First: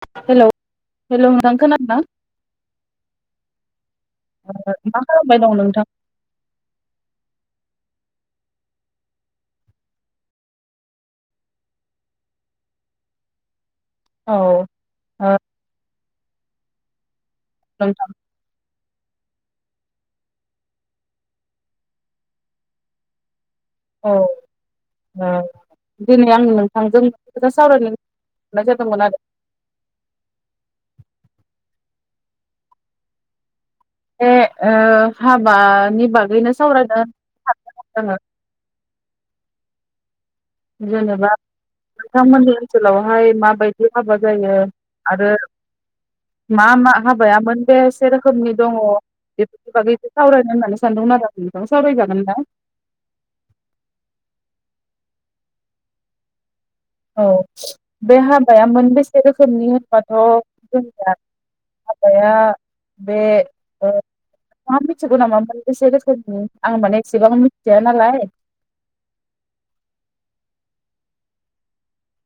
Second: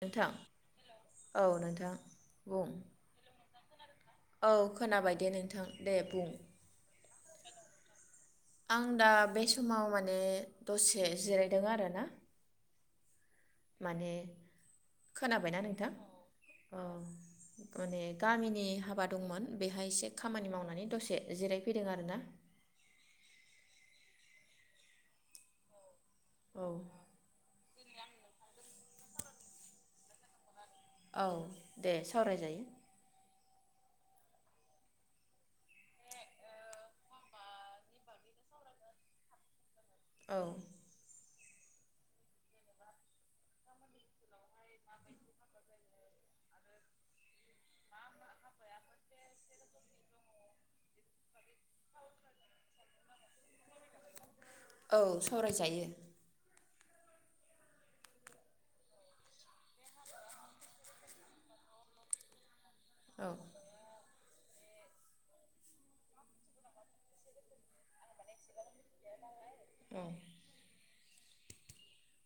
नोंथां hello hello औ नोंथां खोनादोंना? बुं औ मा खोनाबाय दे खालामबाय दं नोंथां दे बुं आं दा बे समाव माने दसे जिरायदों आरो ना माने औ ओ खोनाबायना नोंथां अ माने नोंथां गामिनि हाबा दमोन बेहाय एसे खामानि मावनानै दसे जिरायफैदों आरोना औ ओं दिनै आं औ नोंथांजों खोथा सावरायनो नाय जादोंमोन आरो औ दे सावरायजायो बे ओ हाबानि बागैनो सावरायनो सानदों जोङो औ जेनेबा नोंथांमोननि ओनसोलावहाय माबायदि हाबा जायो आरो मा मा हाबायामोन बेसे रोखोमनि दङ बेफोरनि बागै एसे सावरायनो होननानै सानदोंमोन आरो नोंथां सावरायजागोन ना औ सावरायजायो औ बे हाबाया मोनबेसे रोखोमनि होनबाथ' जोंनिया हाबाया बे औ नोंथाङा मिथिगौ नामा माने बेसे रोखोम आं माने एसेबां मिथिया नालाय औ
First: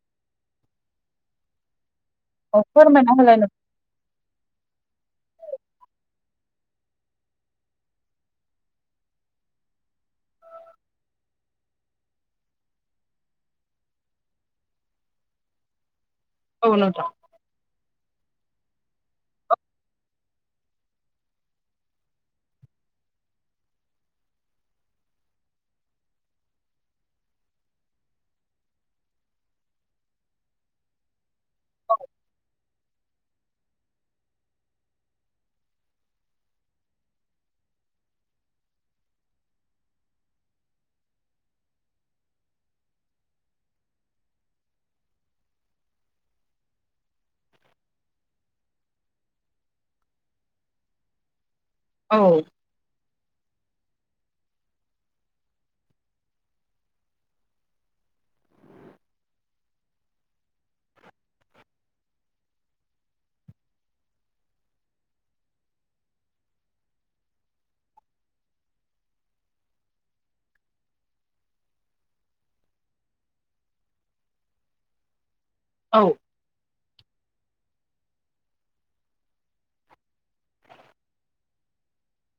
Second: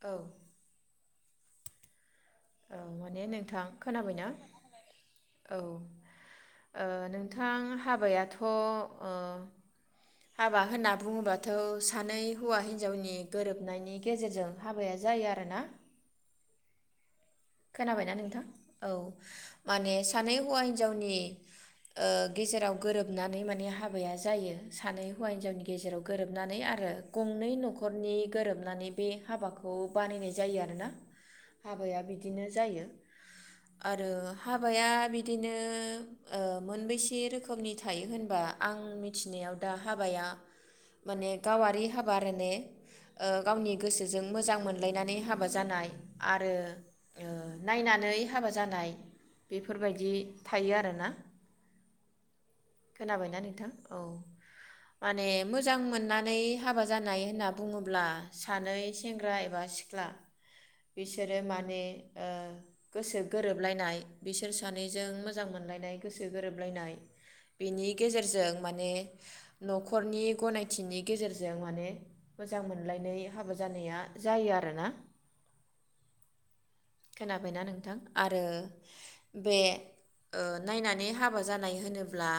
औ औ फोरमायना माने होलाय नों नोंथां खोनाबायना औ ओ नोंथां हाबायाथ'ओ हाबा होनना बुङोबाथ' सानै हौवा हिन्जावनि गोरोबनायनि गेजेरजों हाबाया जायो आरोना औ नोंथां खोनाबायना नोंथां औ माने सानै हौवा हिनजावनि ओ गेजेराव गोरोबनानै माने हाबाया जायो सानै हौवा हिनजावनि गेजेराव गोरोबनानै आरो गंनै न'खरनि गोरोबनानै बे हाबाखौ बानायनाय जायो आरोना हाबाया बि जायो आरो हाबाया बिदिनो मोनबेसे रोखोमनि थायो होनबा आं मिथिनायाव दा हाबाया माने गावारि हाबा आरो ने गावनि गोसोजों मोजां मोनलायनानै हाबा जानाय आरो नायनानै हाबा जानाय बेफोरबायदि थायो आरोना औ खोनाबायना नोंथां औ माने मोजां मोननानै हाबा जानाय होनना बुङोब्ला सानै सेंग्रा एबा सिख्ला बिसोरो माने गोसो गोरोबलायनाय बिसोर सानैजों मोजां मोनलायनाय गोसो गोरोबलायनाय बेनि गेजेरजों माने न'खरनि गनायथिनि गेजेरजों माने मोजां मोनलायनाय हाबा जानाया जायो आरोना औ खोनाबायना नोंथां आरो बे नायनानै हाबा जानाय होनोब्ला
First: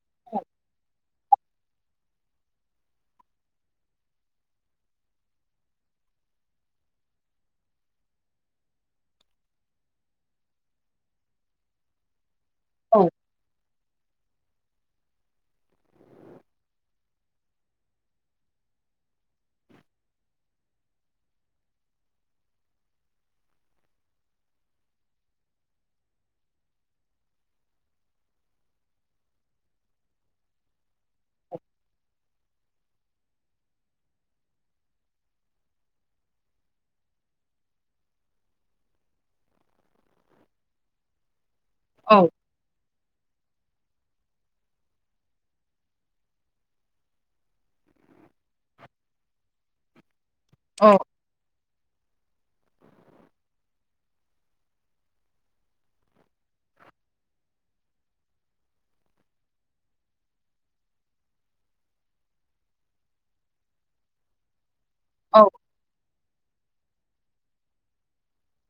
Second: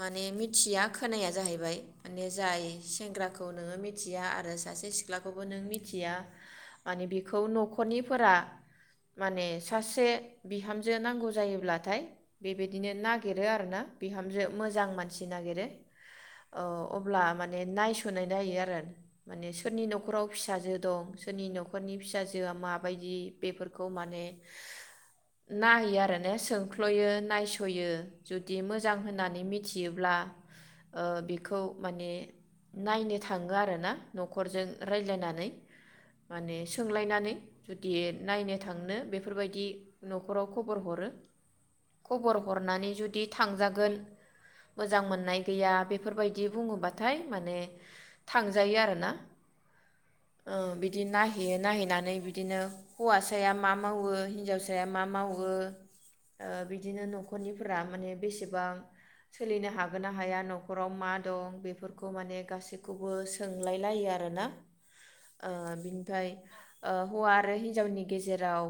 माने मिथिया खोनाया जाहैबाय माने जाय सेंग्राखौ नोङो मिथिया आरो सासे सिख्लाखौबो नों मिथिया माने बेखौ न'खरनिफोरा माने सासे बिहामजो नांगौ जायोब्लाथाय बेबायदिनो औ नागिरो आरोोना बिहामजो मोजां मानसि नागिरो अब्ला माने नायस'नाय नायो आरो माने सोरनि न'खराव फिसाजो दं सोरनि न'खरनि फिसाजोआ माबायदि बेफोरखौ माने नायो आरोना सोंख्ल'यो नायस'यो जुदि मोजां होननानै मिथियोब्ला बेखौ माने नायनो थाङो आर ना न'खरजों रायज्लायनानै माने सोंलायनानै जुदि नायनो थांनो बेफोरबायदि न'खराव खबर हरो औ खबर हरनानै जुदि थांजागोन मोजां मोननाय गैया बेफोरबायदि बुङोबाथाय माने थांजायो आरोना बिदि नायहैयो नायहै नानै बिदिनो हौवासाया मा मावो हिनजावसाया मा मावो बिदिनो न'खरनिफोरा माने बेसेबां सोलिनो हागोन ना हाया न'खराव मा दं बेफोरखौ माने गासैखौबो सोंलाय लायो आर ना औ बिनिफ्राय ओ हौआ आरो हिनजाव हिनजावनि गेजेराव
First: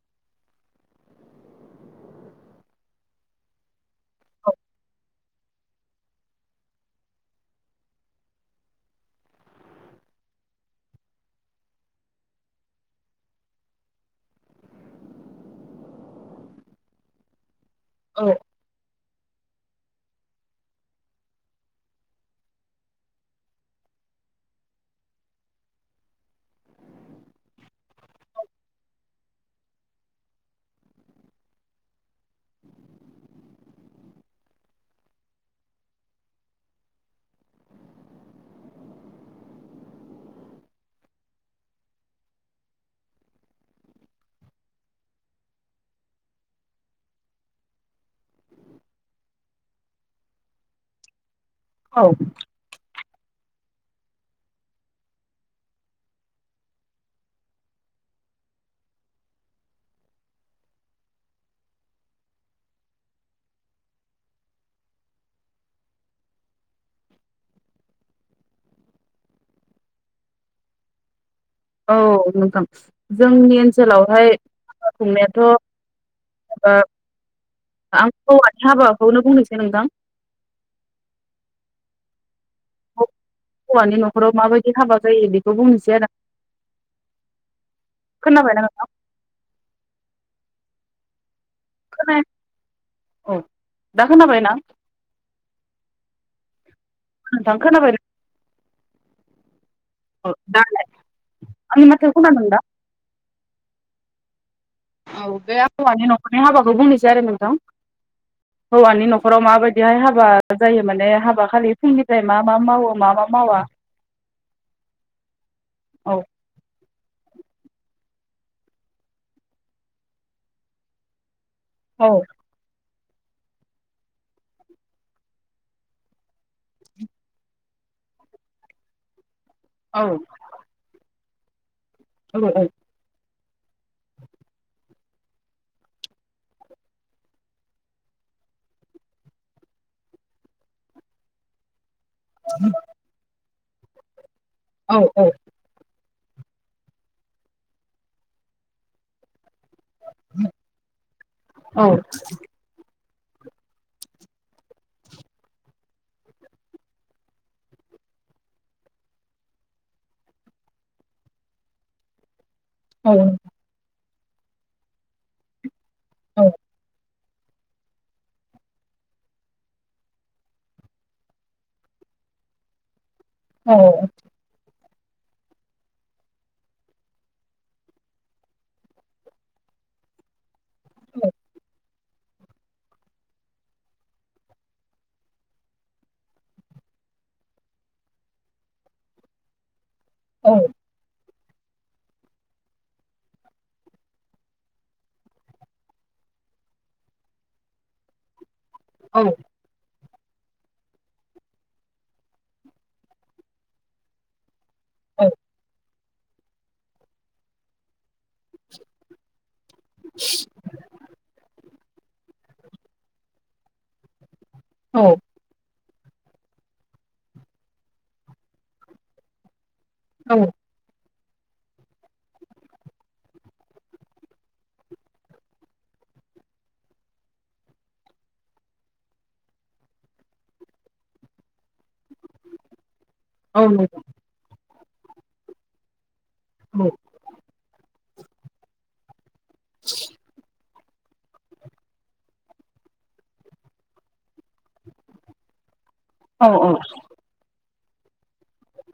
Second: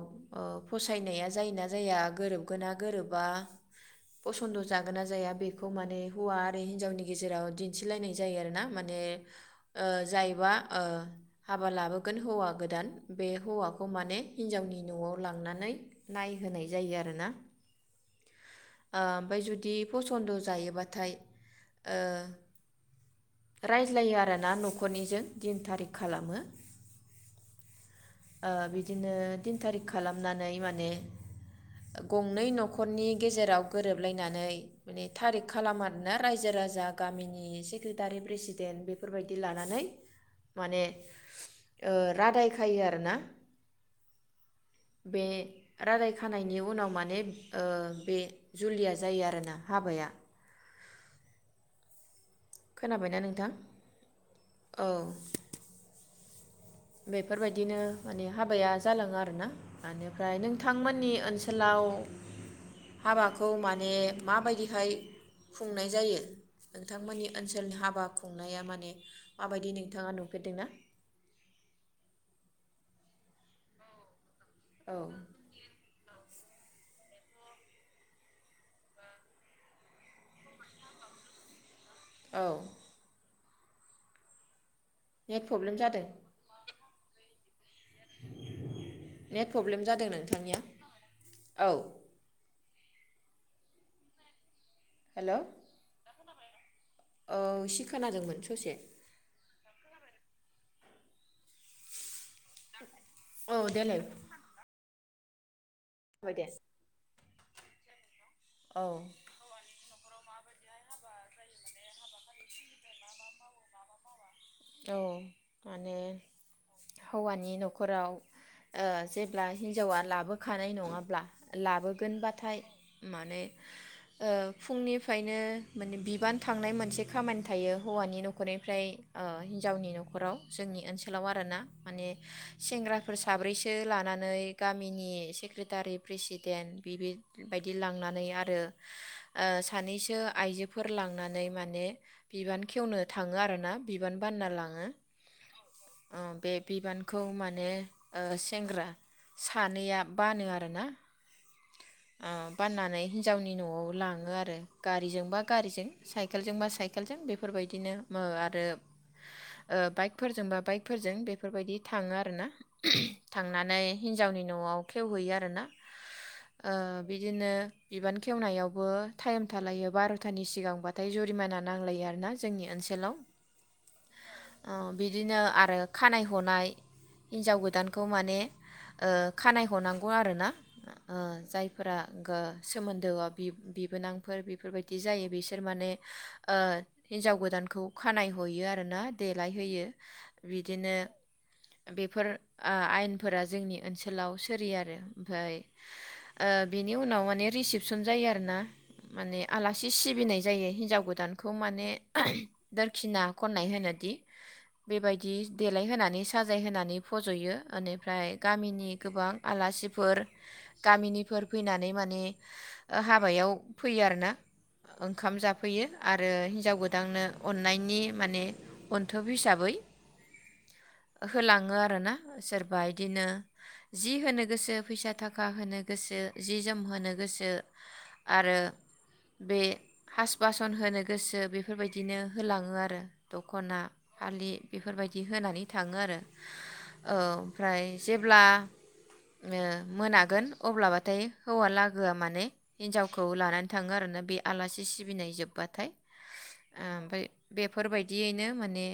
फसायनाया जायोना जाया गोरोबगोना गोरोबा फसन्द' जागोन ना जाया बेखौ माने हौवा आरो हिनजावनि गेजेराव दिन्थिलायनाय जायो आरोोना माने जायबा हाबा लाबोगोन हौवा गोदान बे हौवाखौ बे खौ माने हिन्जावनि न'आव लांनानै नायहोनाय जायो आरोना आ ओमफ्राय जुदि फसन्द' जायोबाथाय रायज्लायो आरो ना न'खरनिजों दिन थारिख खालामो बिदिनो तिन थारिख खालामनानै माने गंनै न'खरनि गेजेराव गोरोबलायनानै माने थारिख खालाम आरोना रायजो राजा गामिनि सेक्रेटारि प्रेसिडेन्ट बेफोरबायदि लानानै माने रादाय खायो आरोना बे रादाय खानायनि उनाव माने बे जुलिया जायो आरोना हाबाया औ खोनाबायना नोंथां औ बेफोरबायदिनो माने हाबाया जालाङो आरोना बेनिफ्राय नोंथांमोननि ओनसोलाव हाबाखौ माने माबायदिहाय खुंनाय जायो नोंथांमोननि ओनसोलनि हाबा खुंनाया माने माबायदि नोंथाङा नुफेरदोंना औ नोंथां जोंनि ओनसोलावहाय औ खुंनायाथ' माबा आ हौवानि हाबाखौनो बुंनोसै नोंदां औ हौवानि न'खराव माबायदि हाबा जायो नेट बेखौ प्रब्लेम बुंनोसै जादों आरो खोनाबायना नोंथां नेट प्रब्लेम जादों नों थानिया औ खोनाया औ दा खोनाबाय ना हेल' औ नोंथां सि खोनाबाय खोनादोंमोन ससे द आनि माथ खम नों दा? औ देालाय औग हौवानि न'खरनि हाबाखौ बुंनोसै आरो। दौ औ हौवानि न'खराव माबायदिहाय हाबा जायो माने हाबा खालि फुंनिफ्राय मा मा मावो मा मा मावा औ माने औ हौवानि न'खराव ओ जेब्ला हिन्जावा लाबोखानाय नङाब्ला औ लाबोगोनबाथाय माने ओ फुंनिफ्रायनो माने बिबान थांनाय मोनसे खामानि थायो हौवानि न'खरनिफ्राय अ गावनि औ न'राव जोंनि ओनसोलाव सोलाव आरो ना माने औ औ सेंग्राफोर स साब्रैसो लानानै गामिनि सेक्रेटारि प्रेसिडेन्ट बिबायदि लांनानै आरो सानैसो आइजोफोर लांनानै माने बिबान खेवनो थाङो आरो ना? बिबान बानना लाङो औ बे बिबानखौ माने ओ सेंग्रा सानैया बानो आरोना औ बाननानै हिन्जावनि न'आव लाङो आरो गारिजोंबा गारिजों साइकेलजोंबा साइकेलजों बेफोरबायदिनो आरो। ओ बाइकफोरजों बा बाइकफोरजों बेफोरबायदि थाङो आरोना। थांनानै हिन्जावनि न'आव खेवहैयो आर ना। औ आ बिदिनो बिबान खेवनायावबो टाइम थालायो बार'थानि सिगांबाथाय जुरिमाना नांलायो आरोना जोंनि ओनसोलाव। औ बिदिनो आरो खानाय हनाय हिन्जाव गोदानखौ माने ओ खानाय हनांगौ आरो ना। जायफोरा सोमोन्दो बि-बिबोनांफोर बेफोरबायदि जायो बिसोर माने ओ हिन्जाव गोदानखौ खानाय गयो आर ना देलायहोयो। बिदिनो बेफोर आयेनफोरा जोंनि ओनसोलाव सोरि आरो ओमफाय ओ बेनि उनाव माने रिसिपसन जायो आरो ना। औ माने आलासि सिनाय जायो हिनजाव गोदानखौ माने खिना खननाय होनोदि बेबायदि देलायहोनानै नै साजाय होनानै फज'यो ओनिफ्राय गामिनि गोबां आलासिफोर गामिनिफोर फैनानै नै माने हाबायाव फैयो आरोना औ ओंखाम जाफैयो आरो हिन्जाव गोदाननो अन नायनि माने अनथोब हिसाबै औ होलाङो आरोना सोरबा इदिनो जि होनो गोसो फैसा थाखा होनो गोसो जि जोम होनो गोसो आरो बे हास बासन होनो गोसो बेफोरबायदिनो होलाङो आरो औ दख'ना नंगौ फालि बेफोरबायदि होनानै थाङो आरो औ ओमफ्राय जेब्ला मोनागोन अब्लाबा नाथाय हौवा लागोआ माने हिनजावखौ लानानै थाङो आरोना बे आलासि सिबिनाय जोबबाथाय औ औ बेफोरबायदियैनो माने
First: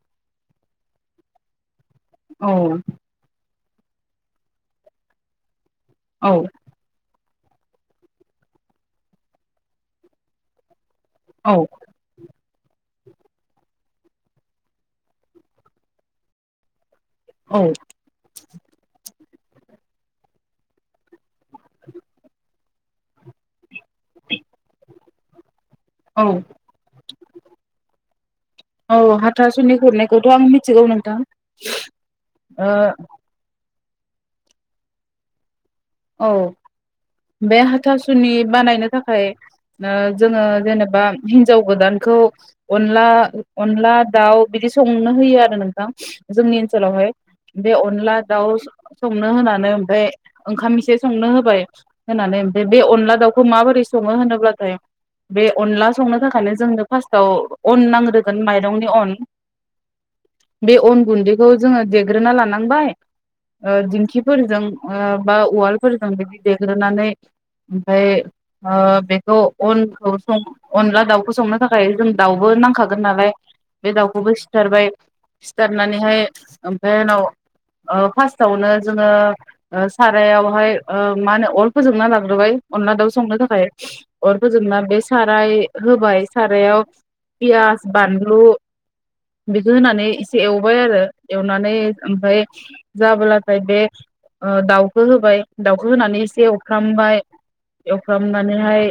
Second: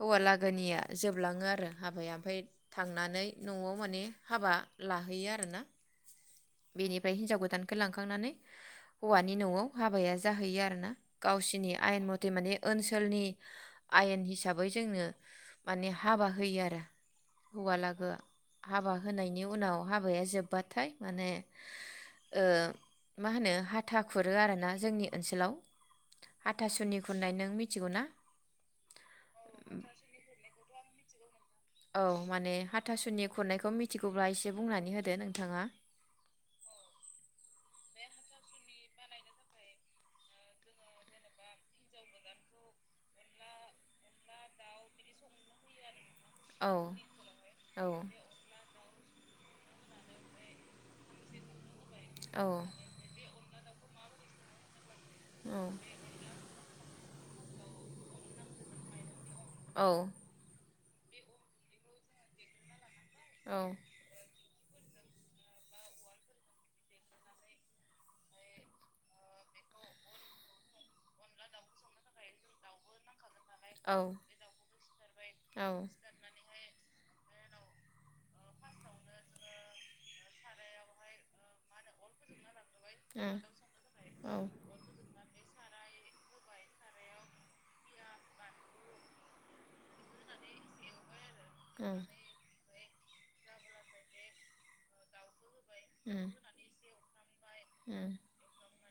हौवा लागोनिया जोबलाङो आरो हाबाया ओमफाय औ थांनानै न'आव माने हाबा लाहैयो आरोना बेनिफ्राय हिनजाव गोदान दानखौ लांखांनानै हौवानि न'आव हाबाया जाहैयो आरो ना औ गावसिनि आयेन मथे माने ओनसोलनि आयेन हिसाबै जोंनो माने हाबा होयो आरो औ हौवालागो आ हाबा होनायनि उनाव हाबाया जोब्बाथाय माने ओ मा होनो हा आथा खुरो आरो ना जोंनि ओन्सोलाव औ हाथासुनि खुनायनो नों मिथिगौ ना औ हाथासुनि गुरनायखौथ' आं मिथिगौ नों औ माने हाथासुनि खुरनायखौ मि खथिखौब्ला एसे बुंनानै होदो नोंथाङा औ बे हाथासुनि बानायनो थाखाय थाखाय जोङो जेनेबा हिन्जाव गोदानखौ अनला अनला दाउ बिदि संनो होयो आरो नोंथां जोंनि औ ओनसोलावहाय बे औ अनला दाउ संनो होनानै ओमफ्राय ओंखाम एसे संनो होबाय होनानै औ फ्राय बे अनला दाउखौ खौ माबोरै सङो होनोब्लाथाय बे अनला संनो थाखायनो जोंनो फार्स्टआव अन नांग्रोगोन माइरंनि अन औ बे अन गुन्दैखौ जोङो देग्रोना लानांबाय औ दिंखिफोरजों बा व फोरजों बिदि देग्रोनानै ओमफ्राय बेखौ अनखौ स अनला दाउखौ संनो थाखाय जों दाउबो नांखागोन नालाय बे दाउखौबो सिथारबाय औ सिथारनानैहाय बे उनाव फार्स्टआवनो जोङो सारायावहाय मा होनो अरखौ जोंना लाग्रोबाय अनला दाउ संनो थाखाय उम औ अर फोजोबना बे साराय होबाय सारायाव पियास बानलु बेखौ होनानै एसे एवबाय आरो एनानै उम ओमफ्राय जाबो्लाथाय बे दाउखौ होबाय दाउखौ होनानै उम एसे एवफ्रामबाय उम एवफ्रामनानैहाय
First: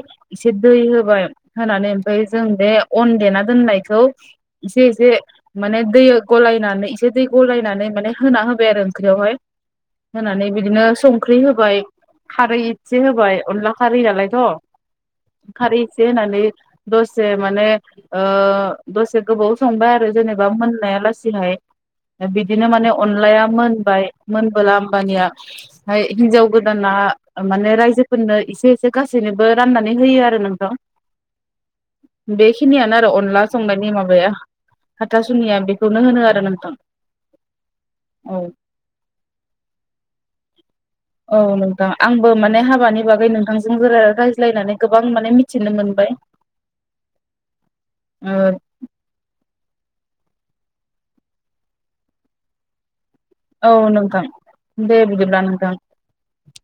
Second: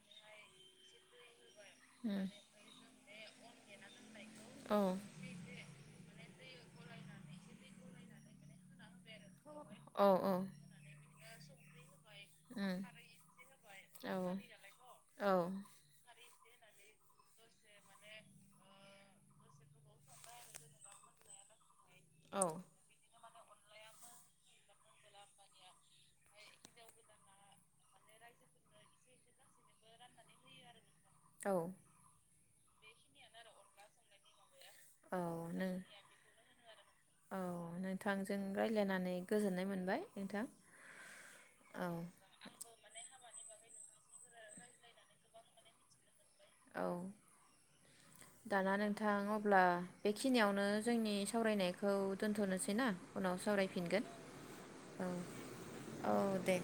सिद इबाय होनानै ओमफफ्राय उम जों बे अन देना लाायखौ औ ज ज माने दै गलायनानै इसे दै गलायनानै माने होना होबाय आरो ओख्रियावहाय औ उम होनानै बिदिनो स फख्रि होबाय खारै एसे होबाय अनला खारै औ नालायथ' औ खारै एसे होनानै दसे माने दसे गोबाव संबाय आरो जेनेबा मोननाया लासिहाय बिदिनो माने अनलाया मोनबाय मोनबोला आमबानिया ओमफ्राय हिनजाव गोदाना माने रायजोफोरनो एसे एसे गासैनोबो राननानै होयो आरो नोंथां औ। बेखिनियानो आरो अनला संनायनि माबाया औ हाथासुनिया नों बेखौनो होनो आरो नोंथां औ नोंथांजों औ रायज्लायनानै गोजोननाय मोनबाय नोंथां। औ नोंथां औ आंबो माने हाबानि बागै नोंथांजों राय मिलायनानै गोबां माने मिथिनो मोनबाय। औ ओ दाना नोंथां अब्ला बेखिनियावनो जोंनि सावरायनायखौ दोन्थ'नोसै ना? उनाव औ सावरायफिनगोन नोंथां दे औ बिदिब्ला नोंथां। औ दे